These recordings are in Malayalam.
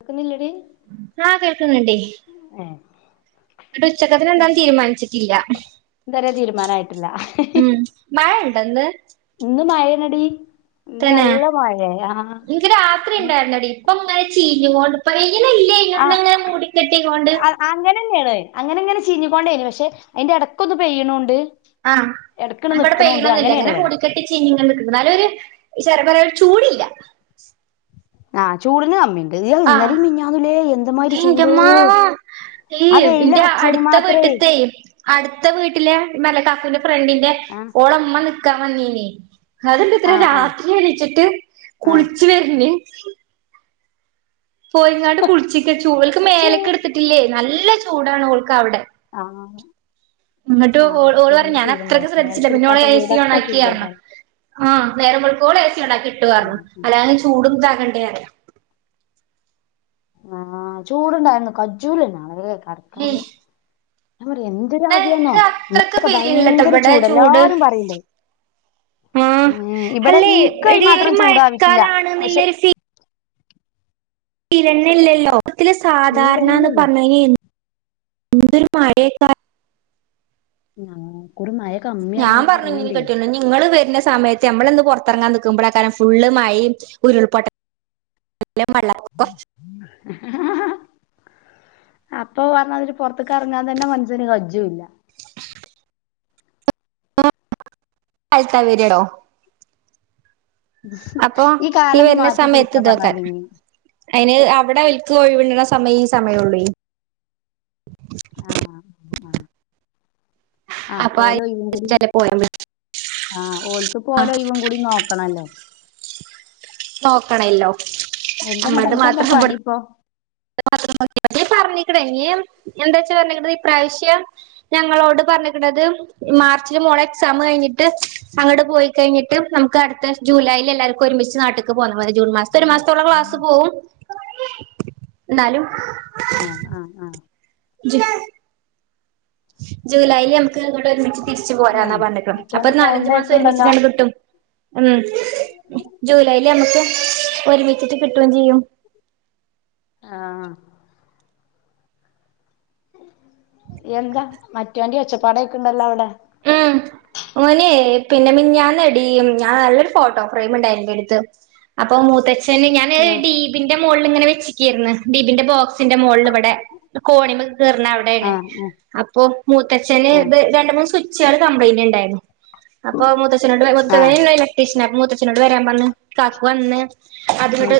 കേക്കുന്നില്ലടി ആഹ് കേൾക്കുന്നുണ്ട് ഉം ഇവടെ ഉച്ചക്കേത്തിന് എന്താന്ന് തീരുമാനിച്ചിട്ടില്ല ഇതുവരെ തീരുമാനം ആയിട്ട് ഉം മഴ ഉണ്ടോയിന്ന് ഇന്ന് മയേണടി തന്നെ എനിക്ക് രാത്രി ഉണ്ടായിരുന്നെടീ ഇപ്പൊ ഇങ്ങനെ ചീഞ്ഞുകൊണ്ട് ഇങ്ങനെ ഇല്ല ഇന്ന് ഇങ്ങനെ മൂടിക്കെട്ടീംകൊണ്ട് ആഹ് അങ്ങനെന്നയാണ് അങ്ങനെ അങ്ങനെ ചീഞ്ഞിക്കൊണ്ടേന പക്ഷെ അയിന്റെ ഇടക്കൊന്ന് പെയ്യണോണ്ട് ആഹ് ഞങ്ങക്കിവടെ പെയ്യണൊന്നില്ല ഇങ്ങനെ ഇവിടെ മൂടിക്കെട്ട് ട്ടി ച്ചിഞ്ഞിങ്ങനെ നിക്കുന്നു എന്നാലും ഒരു ചറ പറ ഒരു ചൂടില്ല ആഹ് ചൂടിന് കമ്മി അയ്യോ ആഹ് ഇന്നലേം മിനിഞ്ഞിന്നൂല്ലേ എന്ത്മാതിരി ചൂടോ എന്റമ്മാ ആഹ് വെയില് അടിച്ചേന് മാത്രമേ പെയ്യും അടുത്ത വീട്ടിലെ മല കാക്കുന്റെ ഫ്രണ്ടിന്റെ ആ ഓളമ്മ നിക്കാൻ വന്നീനി അത്ണ്ട് ഇത്ര ആ ആ രാത്രി എണീച്ചിട്ട് ആ കുളിച്ചു വരുണ് പോയിങ്ങാട് കുളിച്ചിക്ക് ചൂടൾക്ക് ചൂ മേലൊക്കെ എടുത്തിട്ടില്ലേ നല്ല ചൂടാണ് ഓൾക്ക് അവിടെ, ആഹ്, എന്നിട്ട് ഓള് ഓള് പറഞ്ഞ് ഞാൻ അത്രൊക്കെ ചൂടുണ്ടാവും ശ്രദ്ധിച്ചില്ല പിന്നെ ഓള് മേൽക്കെടുക്കാത്ത എ സി വീടൊക്കെ ഓണാക്കിന്നർഞ്ഞ്, ചൂടായിട്ടാണ് ആഹ്, നേരംവെളുക്കോളും എ സി ഓണാക്കിട്ടു പർഞ്ഞു അല്ലാണ്ട് ചൂടും ഇതാകണ്ടേ അറയ ആഹ്, ചൂടുണ്ടായിരുന്നു കജൂലന്നാളേ ഏയ് കടക്കാന് ഞാൻ പറയാന്നു ഇതൊരുാവ്യന്നോ നിനക്ക് അത്രക്ക് ഇന്നൊക്കെ ഫീലില്ലട്ടോ ഭയങ്കര ഇവിടെ ചൂട് എല്ലാരും പറയണ്ടേയ്, ആഹ് ഏഹ്, ഇവിടെ അല്ലേ എടി ഒരു ഇൻകൈമാത്രം ചൂടാവിക്കില്ല പക്ഷെ, മഴക്കാലാണ്ന്നുള്ളൊരു പിരണ്ല്ലല്ലേ ത്തില് സാധാരണന്ന് ഫീലന്നെ പറഞ്ഞ് കഴിഞ്ഞാ എന്തൊരു മഴയേക്കാ ആഹ് ഇക്കുറി മയ ഞാൻ കമ്മിയാണ്ന്ന് പറഞ്ഞു ഇനി പറയണ്ടേ, കെട്ടിയോനോട് നിങ്ങള് വരുന്ന സമയത്ത് ഞമ്മളിന്ന് പുറത്തിറങ്ങാൻ നിൽക്കുമ്പോഴാകാരം ഫുള്മായെം ഉരുൾപൊട്ട എല്ലാം വെള്ളപ്പൊക്കം [inaudible] അപ്പൊ പറഞ്ഞതിരു പുറത്ക്കെറെങ്ങാൻ തന്നെ മനസ്സിന് കജ്ജുല്ല, തഴത്ത വര്ടോ, അപ്പൊ ഈ കാലൊന്ന് വരുന്ന മാറ്റി പിടിക്കാ സമയത്ത്തോക്കാൻ, പറഞ്ഞാണ്ട് ഇനി അയ്ന് അവിടെ എൽക്ക് കോഴിവണ്ടണ സമയം ഈ സമയൊള്ളെ, ആഹ്, ആഹ്, അഹ്, അപ്പൊ ഓലൊയ്യെങ്കില്, ചില പോയാൻ ആഹ്, പറ്റും ഓൽക്ക്പ്പോലയിവും കൂടി നോക്കണല്ലോ, നോക്കണല്ലോ, എന്തങ്ങട്ടാ എൻക്കെന്താ പണിപ്പോ? നോക്ക [unintelligible] പറഞ്ഞിക്കണേ ഇനിയും എന്താച്ച പറഞ്ഞിക്കണേ ഈ പ്രാവശ്യം, ഞങ്ങളോട് പറഞ്ഞിക്കണത്, മാർച്ചില് മോഡ സാമ് കഴിഞ്ഞിട്ട് അങ്ങോട്പോയി കഴിഞ്ഞിട്ട് നമുക്ക് അടുത്ത ജൂലൈൽ എല്ലാർക്കും ഒരുമിച്ച് നാട്ടേക്ക് പോന്നാ മതി, ജൂൺ മാസത്തെ ഒരു മാസത്തോളം ക്ലാസ്സ് പോവും എന്നാലും, ആഹ് ആഹ് ആഹ്, ജ് [inaudible] ജൂലൈല് നമുക്ക് വടെ ഒരുമി തിരിച്ചു ആ പോരാനാ പർഞ്ക്കണെ അപ്പൊ മറ്റോന്റെ സൗണ്ട് നാലഞ്ചു മാസം കേൾക്കണ്ടല്ലോ ഒരുമിച്ചാണ്ട് കിട്ടും, ഉം ജൂലൈൽ നമുക്ക് ഒരുമിച്ചിട്ട് കിട്ടും ചീയ്യും, ആഹ് എന്താ മറ്റോന്റെ ഒച്ചപ്പാടേക്ണ്ണ്ടല്ലോ അവ്ടെ? ഉം ഓനേ പിന്നെ മിനിഞ്ഞാന്നെടീ ഞാ നല്ലൊരു ഫോട്ടോ ഫ്രെയിമ്ണ്ടായിനും ന്റെടുത്ത്, അപ്പൊ മൂത്തച്ഛന് ഞാൻ ആ ഡീപിന്റെ മോളിൽ ഇങ്ങനെ വച്ച്ക്കേര്ന്ന് ഡീപിന്റെ ബോക്സ് ന്റെ മോളിൽ ഇവടെ കോണിമക്ക് കേറ് ണ അവ്ടെണ്, ആ അപ്പോ മൂത്തച്ഛന് ആ ത് ആ രണ്ട് മൂന്ന് സ്വിച്ചള് കംപ്ലയിന്റ് ണ്ടായിന്നു, അപ്പൊ മൂത്തച്ഛനോട് ആ മൂത്തച്ഛനാണ് ഇലട്രീഷൻ അപ്പ മൂത്തച്ഛനോട് വരാൻ പറഞ് കാക്കു വന്ന്, ഉം അത്ങ്ട്ട്,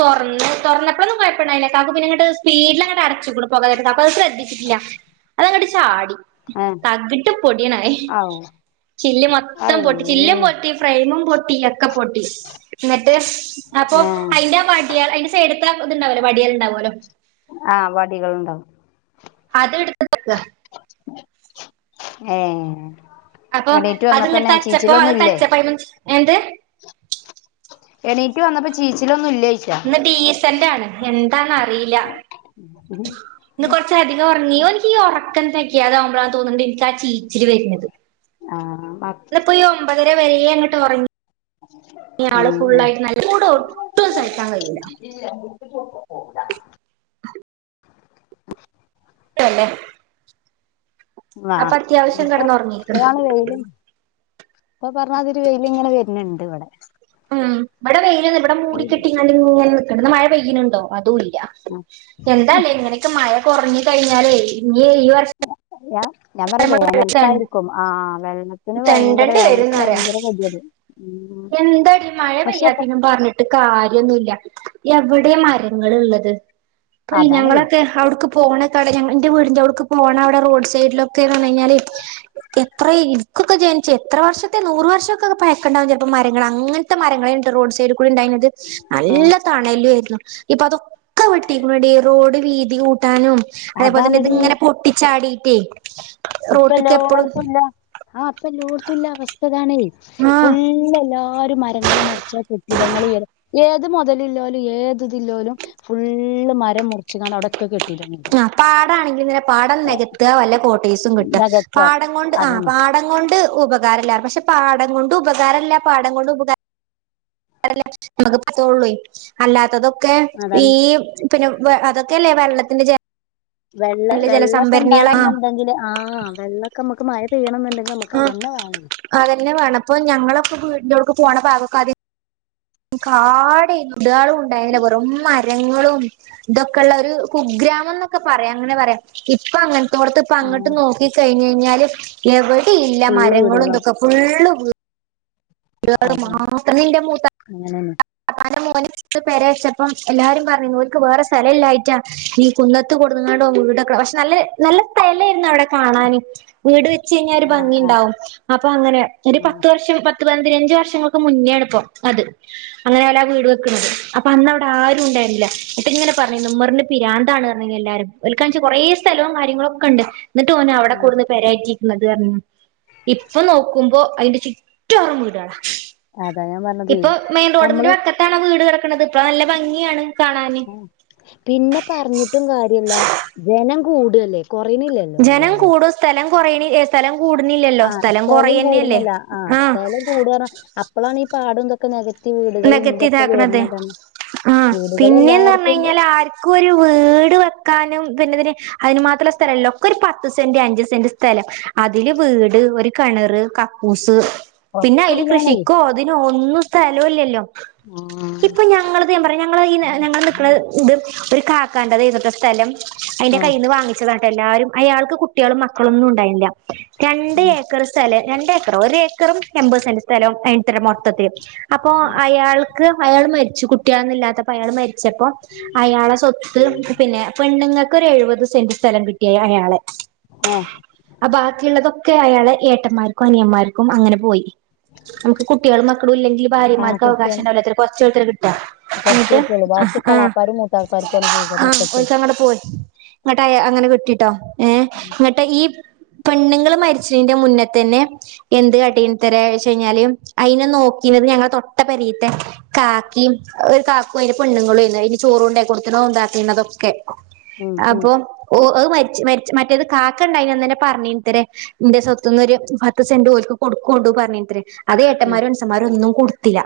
തൊറന്ന് തുറന്നപ്പോഴൊന്നുംകൊഴപ്പണ്ടായീല്ലക്കാക്ക് പിന്നെങ്ങട്ട് സ്പീഡിൽ അങ്ങട്ടെ അടച്ചുക്ണ് പോകാന്നെരത്തു അപ്പൊ അത് സ്രദ്ധിച്ചിട്ടില്ല, അതങ്ങ്ട്ട് ചാടി ഏ തകിട് ആയി ഔ ചില്ല്‌ മൊത്തം അഹ് പൊട്ടിച്ച് ചില്ല പോ ഫ്രയിമും പൊട്ടി ഒക്കെ പൊട്ടി ന്നിട്ട് അപ്പൊ ഏ അയ്ന്റെ വടി ഐ എടുത്ത ഇതുണ്ടാവലോ വടിയൽണ്ടാവുലോ ആഹ് വടികൾണ്ടാവും അത് എടുത്തക്ക് ഏഹ് അപ്പൊ അത്ങ്ങെ തച്ചപ്പോ അത് തച്ചപ്പ എന്ത് എണീറ്റ് വന്നപ്പോ ചീച്ചിലൊന്നും ഇല്ലാഴിച്ചാ ഇന്ന് ഡീസന്റ് ആണ് എന്താന്നറിയില്ല [unintelligible] അധികം ഉറങ്ങി ഓനിക്ക് ഉറക്ക തൊക്ക ആമ്പോളാ തോന്നുന്നുണ്ടിനിക്ക് ട്ടാ ചീച്ചില് വരുന്നത് ആ ഇപ്പോ ഈ ഒമ്പതര വര അങ്ങട്ട് ഉറങ്ങി ഇ ആള് ഉം ഫുള്ളായിട്ട് നല്ല കൂടെ ഒട്ടും സഹിക്കാൻ കഴിയില്ല [unintelligible] പോകൂല തന്നെ ആഹ അത്യാവശ്യം ഇപ്പൊ കിടന്നുറങ്ങിക്ക്ണ് ഇപ്പഴാണ് വെയില് ഇപ്പൊ പറഞ്ഞാതരി വെയില് ഇങ്ങനെ വര്ണ് ണ്ട് ഇവിടെ ഉം ഇവിടെ വെയില് ഇവിടെ മൂട കെട്ടി ഇങ്ങ ഇങ്ങനെ നിക്കണ്ട് മഴ പെയ്യിലുണ്ടോ അതും ഇല്ല ഉം എന്താല്ലേ ഇങ്ങനെക്കെ മഴ കുറഞ്ഞ് കഴിഞ്ഞാലേ ഇനി ഈ വർഷ [unintelligible] ഞാൻ പറയാ വേനൽക്കായിരിക്കും ആ വെള്ളത്തിന് ഭയങ്കര തെണ്ടേണ്ടി വേനൽക്ക് ഭയങ്കര വതിത് എന്തടി മഴ പെയ്യാത്തനും പറഞ്ഞിട്ട് കാര്യൊന്നുല്ല എവിടെ മരങ്ങള് ള്ളത് ഇപ്പൊ അതാണേ ഞങ്ങളൊക്കെ അവിടുക്ക് പോണ കട ഞ എന്റെറെ വീടിൻന്റെറെടടുക്ക് പോണം അവിടെ റോഡ് സൈഡിലൊക്കെ പറഞ്ഞ കഴിഞ്ഞാല് എത്ര ഇനക്കൊക്കെ ജനിച്ചു എത്ര വർഷത്തെ നൂറ് വർഷതെക്കെക്കെ പയക്കണ്ടാവും മരങ്ങ അങ്ങനത്തെ മരങ്ങളെ റോഡ് സൈഡിൽ കൂടി ഉണ്ടായിരുന്നത് ആ നല്ല തണ ലേര്ന്നു ഇപ്പൊ അതൊക്കെ വെട്ടിക്ണു ഡി റോഡ് വീതി കൂട്ടാനും അതേപോലെ തന്നെ അതാണെടീ ഇത്ങ്ങനെ പൊട്ടിച്ചാടിട്ടേ ഇപ്പ റോട്ടിക്ക് എപ്പളും എല്ലോടത്തുല്ല ആഹ അപ്പല്ലോട്ത്തുല്ല അവസ്ഥതാണേ ആഹ് ഫുള്ള് എല്ലാരും മ രങ്ങൾ മുറിച്ച കെട്ടിടങ്ങൾ ഉയരും ഏത് മുതലില്ലോലും ഏത് ഇതില്ലലും ഫുള്ള് മരം മുറിച്ച്ക്കാണ്ട് അവിടൊക്കെ കെട്ടിട ആഹ പാട ആണെങ്കിൽ ഇന്നെ പാടം നികത്തുക വല്ല കോട്ടേസും കിട്ടുക നികത്ത പാടം കൊണ്ട് ആ പാട അതന്നെ പാടം കൊണ്ട് ഉപകാരല്ല പക്ഷെ പാഠം കൊണ്ട് ഉപകാരല്ല പാടം കൊണ്ട് ഉപകാര [unintelligible] അല്ലാത്തതൊക്കെ ഈ അതാണ് പിന്നെ അതൊക്കല്ലെ വെള്ളത്തിന്റെ ജെ വെള്ള വെള്ളൊക്കെണ്ടാണന്ന്ണ്ടെങ്കില് ആ വെള്ളൊക്കെ നമ്മക്ക് മഴ പെയ്യണംന്ന്ണ്ടെങ്കിൽ നമുക്ക് അതെന്നെ വാണം അതെന്നെ വാണം പ്പം ഞങ്ങളൊക്കെ വീട്ന്റോട്ക്ക് പോണ ഭാഗൊക്കാദ്യം കാടെ ടാളും ഉണ്ടായിന്നില്ല വെറും മരങ്ങളും തൊക്കെള്ളൊരു കുഗ്രാമം ന്നൊക്കെ പറയാ അങ്ങനെ പറയാ ഇപ്പൊ അങ്ങൻ ത്തോട് ത്ത്പ്പൊ ഉം അങ്ങട്ട് നോക്കി കയ്ഞ്ഞയ്ഞാല് എവടെ ഇല്ല ഫുള്ള് വീടുകളാവും മരങ്ങളുംതൊക്കെ ഫുള്ള് വീ ടാള് അതെ മാത്രം ന്ന് ന്റെ മൂത്ത അങ്ങനെന്നെ ഓന് [unintelligible] പെരച്ചപ്പം എല്ലാരും പറഞ്ഞിരുന്നു ഓൻക്ക് വേറെ സ്ഥലല്ലായിറ്റാ ഈ കുന്ന ത്ത് കൊടുന്ന്ങ്ങാണ്ട് ഓൻ വീടൊക്കെ പക്ഷെ നല്ല നല്ല സ്ഥലേര്ന്നു അവടെ കാണാന് വീട് വെച്ച് കഴിഞ്ഞാ ഒരു ആ ആ ഭംഗിണ്ടാവും അപ്പൊ അങ്ങനെ ഒരു ഉം പത്ത് വർഷം പത്ത് പന്തിനഞ്ച് വർഷങ്ങക്ക് മുന്നേണ്പ്പോ അത് അങ്ങനെ ഓലാ വീട് വെക്ക്ണത് അപ്പൊ അന്ന് അവടെ ആരും ണ്ടായിരുന്നില്ല അപ്പൊങ്ങനെ പറഞ്ഞിന്നു മ്മറിന് പിരാന്താണ്ന്ന് പർഞ്ഞീന്നു എല്ലാരും ഒൽക്കാണിച്ച കൊറെ സ്ഥലവും കാര്യങ്ങളൊക്കെണ്ട് ന്ന്ട്ടും ഓനവടെ ഉം കൊട്ന്ന് പെരേറ്റിക്ക്ണത്ന്ന് പർഞ്ഞിന്നു ഇപ്പൊ നോക്കുമ്പോ അയ്ന്റെ ചുറ്റൊറം വീടാളാ അതാ ഞാൻ പറഞ്ഞതേ ഇപ്പൊ മെയിൻ റോഡിന്റെ നമ്മള് വക്കത്താണാ വീട് കെടക്ക്ണത് ഇപ്പൊ നല്ല ഭംഗിയാണ് കാണാന് ആ പിന്നെ പർഞ്ട്ടും കാര്യല്ല ജനം കൂടല്ലേ കുറയണില്ലല്ലോ ജനം വല്ലാതെ കൂടും സ്ഥലം കൊറയണ സ്ഥലം കൂട്ണ്ല്ലല്ലോ സ്ഥലം കൊറയന്നല്ലേ ആ അപ്പളാണീ പാടം തൊ ക്കെ നെകത്തി വീടുകളും നികത്തി തൊക്കെ ഇതാക്കണത് വരുന്നതാണ് വീടുകള് എല്ലാര്ക്കും ക്കൊര് വീട് വെക്കാനും പിന്നെതി അയ്ന് മാത്രള്ള സ്ഥലല്ല ഒക്കൊര് പത്ത് സെന്റ് അഞ്ച് സെന്റ് സ്ഥലം അതില് വീട് ഒരു കെണറ് ക ക്കൂസ് പിന്നെ ഒക്കെ അയ്ല് അതിലാണേ കൃഷിക്കോ തിനോ ഒന്നും സ്ഥലോം ല്ലല്ലോ ഇപ്പൊ ആ ഞങ്ങള് ത് ഞാ പറയ ഞങ്ങളെ ഈ ഞങ്ങൾ നിക്ക്ണ ത് ഒരു കാക്കാന്റതേന്നുട്ടോ സ്ഥലം അയ്ന്റെ ആ കൈന്ന് വാങ്ങ ച്ചതാട്ടോ എല്ലാരും അയാക്ക് കുട്ട്യാളും മക്കളൊന്നും ണ്ടായിൻല്ല രണ്ട് ഉം ഏക്കർ സ് സ്ഥലം രണ്ടേക്കറോ ഒരേക്കറും എൺപത് സെന്റ് സ്ഥലവും അയ് ത്രെ മൊത്തത്തില് അപ്പോ ഉം അയാൾ അയാൾ മരിച്ചു കുട്ട്യാളൊന്നുല്ലാത്തപ്പൊ അയാള് മരിച്ചപ്പോ അയാളെ സ്വ ത്ത് പിന്നെ പെണ്ണുങ്ങക്കൊര് എഴുപത് സെന്റ് സ്ഥലം കിട്ടി അയാളെ ആ അ ബാക്കിള്ളതൊക്കെ അയാളെ ഏട്ടന്മാര്ക്കും അനിയന്മാര്ക്കും അങ്ങനെ പോയി കുട്ട്യാളും മക്കളും ഇല്ലെങ്കില് ആ ഭാര്യമാർക്ക് കുട്ടികൾ അവകാശണ്ടാവൂലത്രെ കൊർച്ചൊള്ളു ത്രെ കിട്ടാ കുറച്ച് ന്ന്ട്ട് കുട്ടികള് ബാക്കി ആ കളാപ്പാരും മൂത്താപ്പാർക്കുമാണ് പോവുക ആ മക്കൾക്ക് [unintelligible] പോയി ന്ന്ട്ടങ്ങനെ കിട്ടിട്ടോ ഏ ങ്ങട്ട് ഈ പെണ്ണുങ്ങള് മരിചെയ്ന്റെ മുന്നെത്തെന്നെ എന്ത് കാട്ടി തെരെ ച്ചയ്ഞ്ഞാല് അയ്നെ നോക്കീന്നത് ഞങ്ങളെ തൊട്ട പെരേത്തെ കാക്കിം ഒരു കാക്കും അയ്ന്റെ പെണ്ണുങ്ങളേയ്ന്ന് അയ്ന് ചോറൊണ്ടൊട്ത്ത്ണതും താകീണതൊക്കെ ഉം ഉം അപ്പൊ ഓ അത് മരിച്ച് മരി മറ്റേത് കാക്കണ്ടായിനന്ന് തന്നെ പർഞ്ഞീത്രെ ന്റെ സ്വത്ത്ന്നൊരു പത്ത് സെന്റ് ഓൽക്ക് കൊടുക്കോണ്ടു പറഞ്ഞിന്നത്രെ ഉം അതേട്ടമ്മാരും അൻസമ്മാരൊന്നും കൊട്ത്തില്ല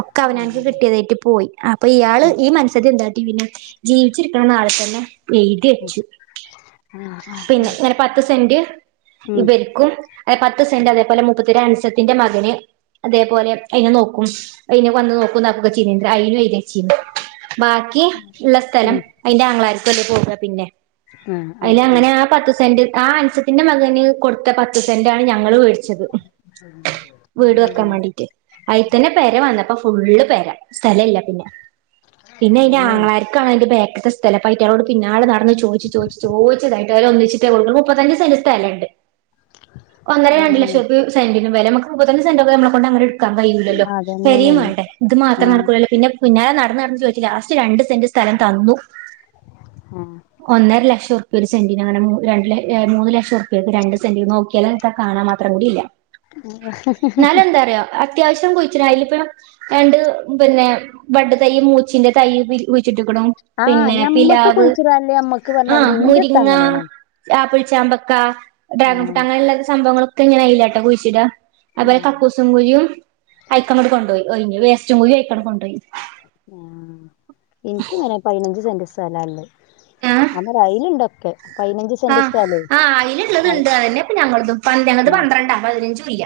ഒക്കെ അവനാൻക്ക് ഉം കിട്ട്യേതേറ്റ് പോയി അപ്പൊ ഇയാള് ഉം ഈ മനസ്സ്യത്തി എന്താട്ടി പിന്നെ ജീവിച്ചിരിക്കണ നാളെ തന്നെ എയ്തെച്ചു ആ പിന്നെ ങ്ങനെ പത്ത് സെന്റ് ഉം ഇവര്ക്കും അത് പത്ത് സെന്റ് അതേപോലെ മുപ്പത്തിര അൻസത്തിന്റെ മകന് അതേപോലെ അയ്നെ നോക്കും അയ്നെ വന്ന് നോക്കും താക്കൊക്കെ ചെയ്തീന്നത്രെ അയ്നും എയ്തെച്ചീന്നു ബാക്കി ക്കിള്ള സ്ഥലം ഉം അയ്ന്റെ ആങ്ങളാര്ക്കല്ലേ പോവ പിന്നെ ആ ആ ഉം അയ്ലങ്ങനെ ആ പത്ത് സെന്റ് ആ അൻസത്തിന്റെ മകന് കൊടുത്ത പത്ത് സെന്റാണ് ഞങ്ങള് വേടിച്ചത് വീട് വെക്കാൻ വാണ്ടീട്ട് അയിൽത്തന്നെ പെര വന്നപ്പം ഫുള്ള് പെര. സ്ഥല ഇല്ല പിന്നെ പിന്നെ ഇന്റെ അതാണേ ആങ്ങളാ ക്കാണെഅന്റെ ബേക്ക്ത്തെ സ്ഥലം പ്പ അയ്റ്റങ്ങളോട് പിന്നാലെ നടന്ന് ചോയ്ച്ച് ചോയ്ച്ചു ചോയ്ച്ച്തായിട്ട് അവര് ഒന്നിച്ചിട്ടേ കൊടുക്കുളു. മുപ്പത്തഞ്ച് സെന്റ് സ്ഥലണ്ട് ഒന്നര ആ രണ്ട് ലക്ഷ ഉറുപ്യ സെന്റിനും വെല, മ്മക്ക് മുപ്പത്തഞ്ച് സെന്റൊക്കെ നമ്മളെക്കൊണ്ട് എങ്ങനെ ക്കാൻ കഴിയ്യൂലല്ലോ, ആ പെരീം അതന്നെയാണേ മാണ്ടേ, ഇത് ആ മാത്രം നടക്കൂലല്ലോ പിന്നെ പിന്നാലെ നടന്ന് നടന്ന് ചോയ്ച്ചു ലാസ്റ്റ് രണ്ട് സെന്റ് സ്ഥലം തന്നു. ആഹ് ഒന്നര ലക്ഷം ഉറുപ്യ ഒരു സെന്റിന് അങ്ങന മൂ രണ്ട് ല മൂന്ന് ലക്ഷം ഉറുപ്യക്ക് രണ്ട് സെന്റി നോക്കിയല് ക്ക കാണാൻ മാത്രം കൂടി ഇല്ല. ന്നാലും എന്താറിയൊ അത്യാവശ്യം കുഴിച്ചിടാ, അയില്‌പ്പം രണ്ട് പിന്നെ വഡ് തൈ്യ് മൂച്ചിന്റെ തൈയ് കുഴിച്ചിട്ട്ക്ക്ണു, പിന്നെ പിലാവ് ല്ലേ അമ്മക്ക് ആഹ്, മുരിങ്ങ, ആപ്പിൾച്ചാമ്പക്ക, ഡ്രാഗൺ ഫ്രൂട്ട അങ്ങനെള്ള സംഭവങ്ങള് ക്കഞ്ഞ് അയിലാട്ടോ കുഴിച്ചിട. അതുപോലെ കക്കൂസും കുഴിയും അയക്ക അങ്ങട്ട് കൊണ്ടോയി. ഒഴിഞ്ഞ്‌. വേസ്റ്റും കുയ്യും അയ്ക്കാണ്ട് കെണ്ടോയി. ഉം, ഇൻക്ക് ഇങ്ങനെ പയിനഞ്ച് സെന്റ് സ്ഥല ഇല്ലത് ആഹ് [unintelligible] അയിന്ണ്ടൊക്കെ ആഹ് ആഹ് അയില്ള്ളത് അത് ഇണ്ട് അറിയ. അതന്നെപ്പ ഞങ്ങളതും പന്തണത് പന്ത്രണ്ട പതിനഞ്ചും ഇല്ല.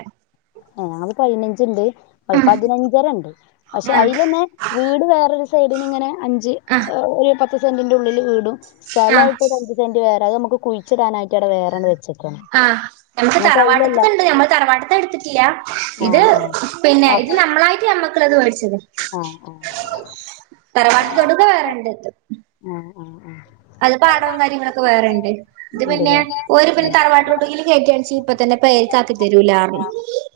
ഏഹ് ഞങ്ങൾത് പയിനഞ്ച്ണ്ട്. പയ് പതിനഞ്ചരണ്ട്. പക്ഷെ ആഹ് അയിലന്നെ വീട് വേറൊരു സൈഡിന് ഇങ്ങനെ അഞ്ച് അഹ് ഒരു പത്ത് സെന്റിന്റെ ഉള്ളില് വീടും സ്ഥലായിട്ട് ഒര് അഞ്ച് സെന്റ് വേറെ അത് നമ്മക്ക് കുഴിച്ചിടാനായിട്ട് അവിടെ വേറെണ്ട് വെച്ചക്കാണ്. അഹ് നമ്മക്ക് തറവാട്ട്ത്തത്ണ്ട്, നമ്മള് തറവാട്ട്ത്ത ഇടുത്തിട്ടില്ല. ഇത് ആഹ് ആഹ് പിന്നെ ഇത് നമ്മളായിട്ട് നമ്മക്ക് ക്കത് വേടിച്ചതാ ആഹ് ആഹ് തറവാട്ട് തൊടുത്തത് വേറെണ്ടത് ആഹ് ആഹ് ആഹ് അത് പാടവും കാര്യങ്ങളൊക്കെ വേറെണ്ട്. ഇത് പിന്നെ ഉണ്ടല്ലേ ഓര് പിന്നെ തറവാട്ട് തൊടുകീൽ കേറ്റാണച്ചങ്കി ഇപ്പ തന്നെ പേര്ക്ക്‌ ആക്കി തരൂ ലാറഞ്ഞു.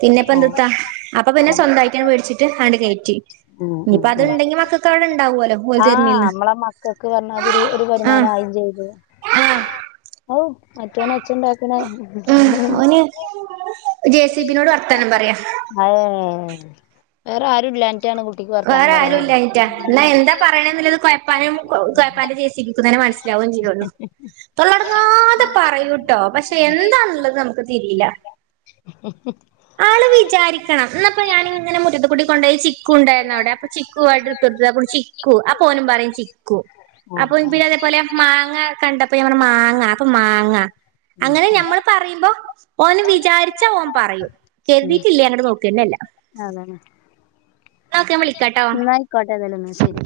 പിന്നെപ്പെന്തുത്താ, അപ്പൊ പിന്നെ സ്വന്തായിട്ടങ് വേടിച്ചിട്ട് അണ്ട് കയറ്റി ഉം ഉം ഇനിയിപ്പ ഉം അത്ണ്ടെങ്കി മക്കക്ക് അവിടെ ഉണ്ടാവോല്ലോ ഓല് തരുന്നീൽന്ന് ഇത് ഒരു ഒരു വരുമാനം ആവേം ചെയ്ത് ആഹ് ഔ! മറ്റോനൊച്ചണ്ടാക്ക്ണേ ഉം ഓന് ജെ സി ബിനോട് വർത്താനം പറയാ [unintelligible] വേറെ ആരും ഇല്ലാൻറ്റാണ് വേറെ ആരും ഇല്ലാഞ്ഞിറ്റാ, ഇന്നാ എന്താ പറയണെന്നില്ലത് കൊഴപ്പാനും കൊഴപ്പാന്റെ ചേച്ചിക്കൊക്കെ തന്നെ മനസ്സിലാവുകയും ചെയ്യുള്ളൂ. തൊള്ളടങ്ങാതെ പറയൂട്ടോ, പക്ഷെ എന്താണുള്ളത് നമുക്ക് തിരീല്ല. [unintelligible] ആള് വിചാരിക്കണം, ഇന്നപ്പ ഞാനിങ്ങനെ മുറ്റത്ത്ക്കൂടി കൊണ്ടോയി ചിക്കുണ്ട്. ന്നവിടെ, അപ്പൊ ചിക്കു വേർഡ് ഇട്ടൊട്ത്. അപ്പോൾ ചിക്കു, അപ്പൊ ഓനും പറയും ചി ക്കു, അപ്പൊ ആഹ് പിന്നെ ആഹ് ഇതേപോലെ മാങ്ങ കണ്ടപ്പോ ഞാൻ പറഞ്ഞു മാങ്ങ അപ്പൊ മാങ്ങ ഉം അങ്ങനെ ഞമ്മള് പറയുമ്പോ ഓന് വിചാരിച്ച ഓൻ പറയും. കരുതിയിട്ടില്ലേ അങ്ങട്ട് നോക്കന്നല്ല അതന്നെ ന്നാ ഓക്കെ ഞാൻ വിളിക്കാട്ടോ കോട്ടയന്നാലന്നാ ശരി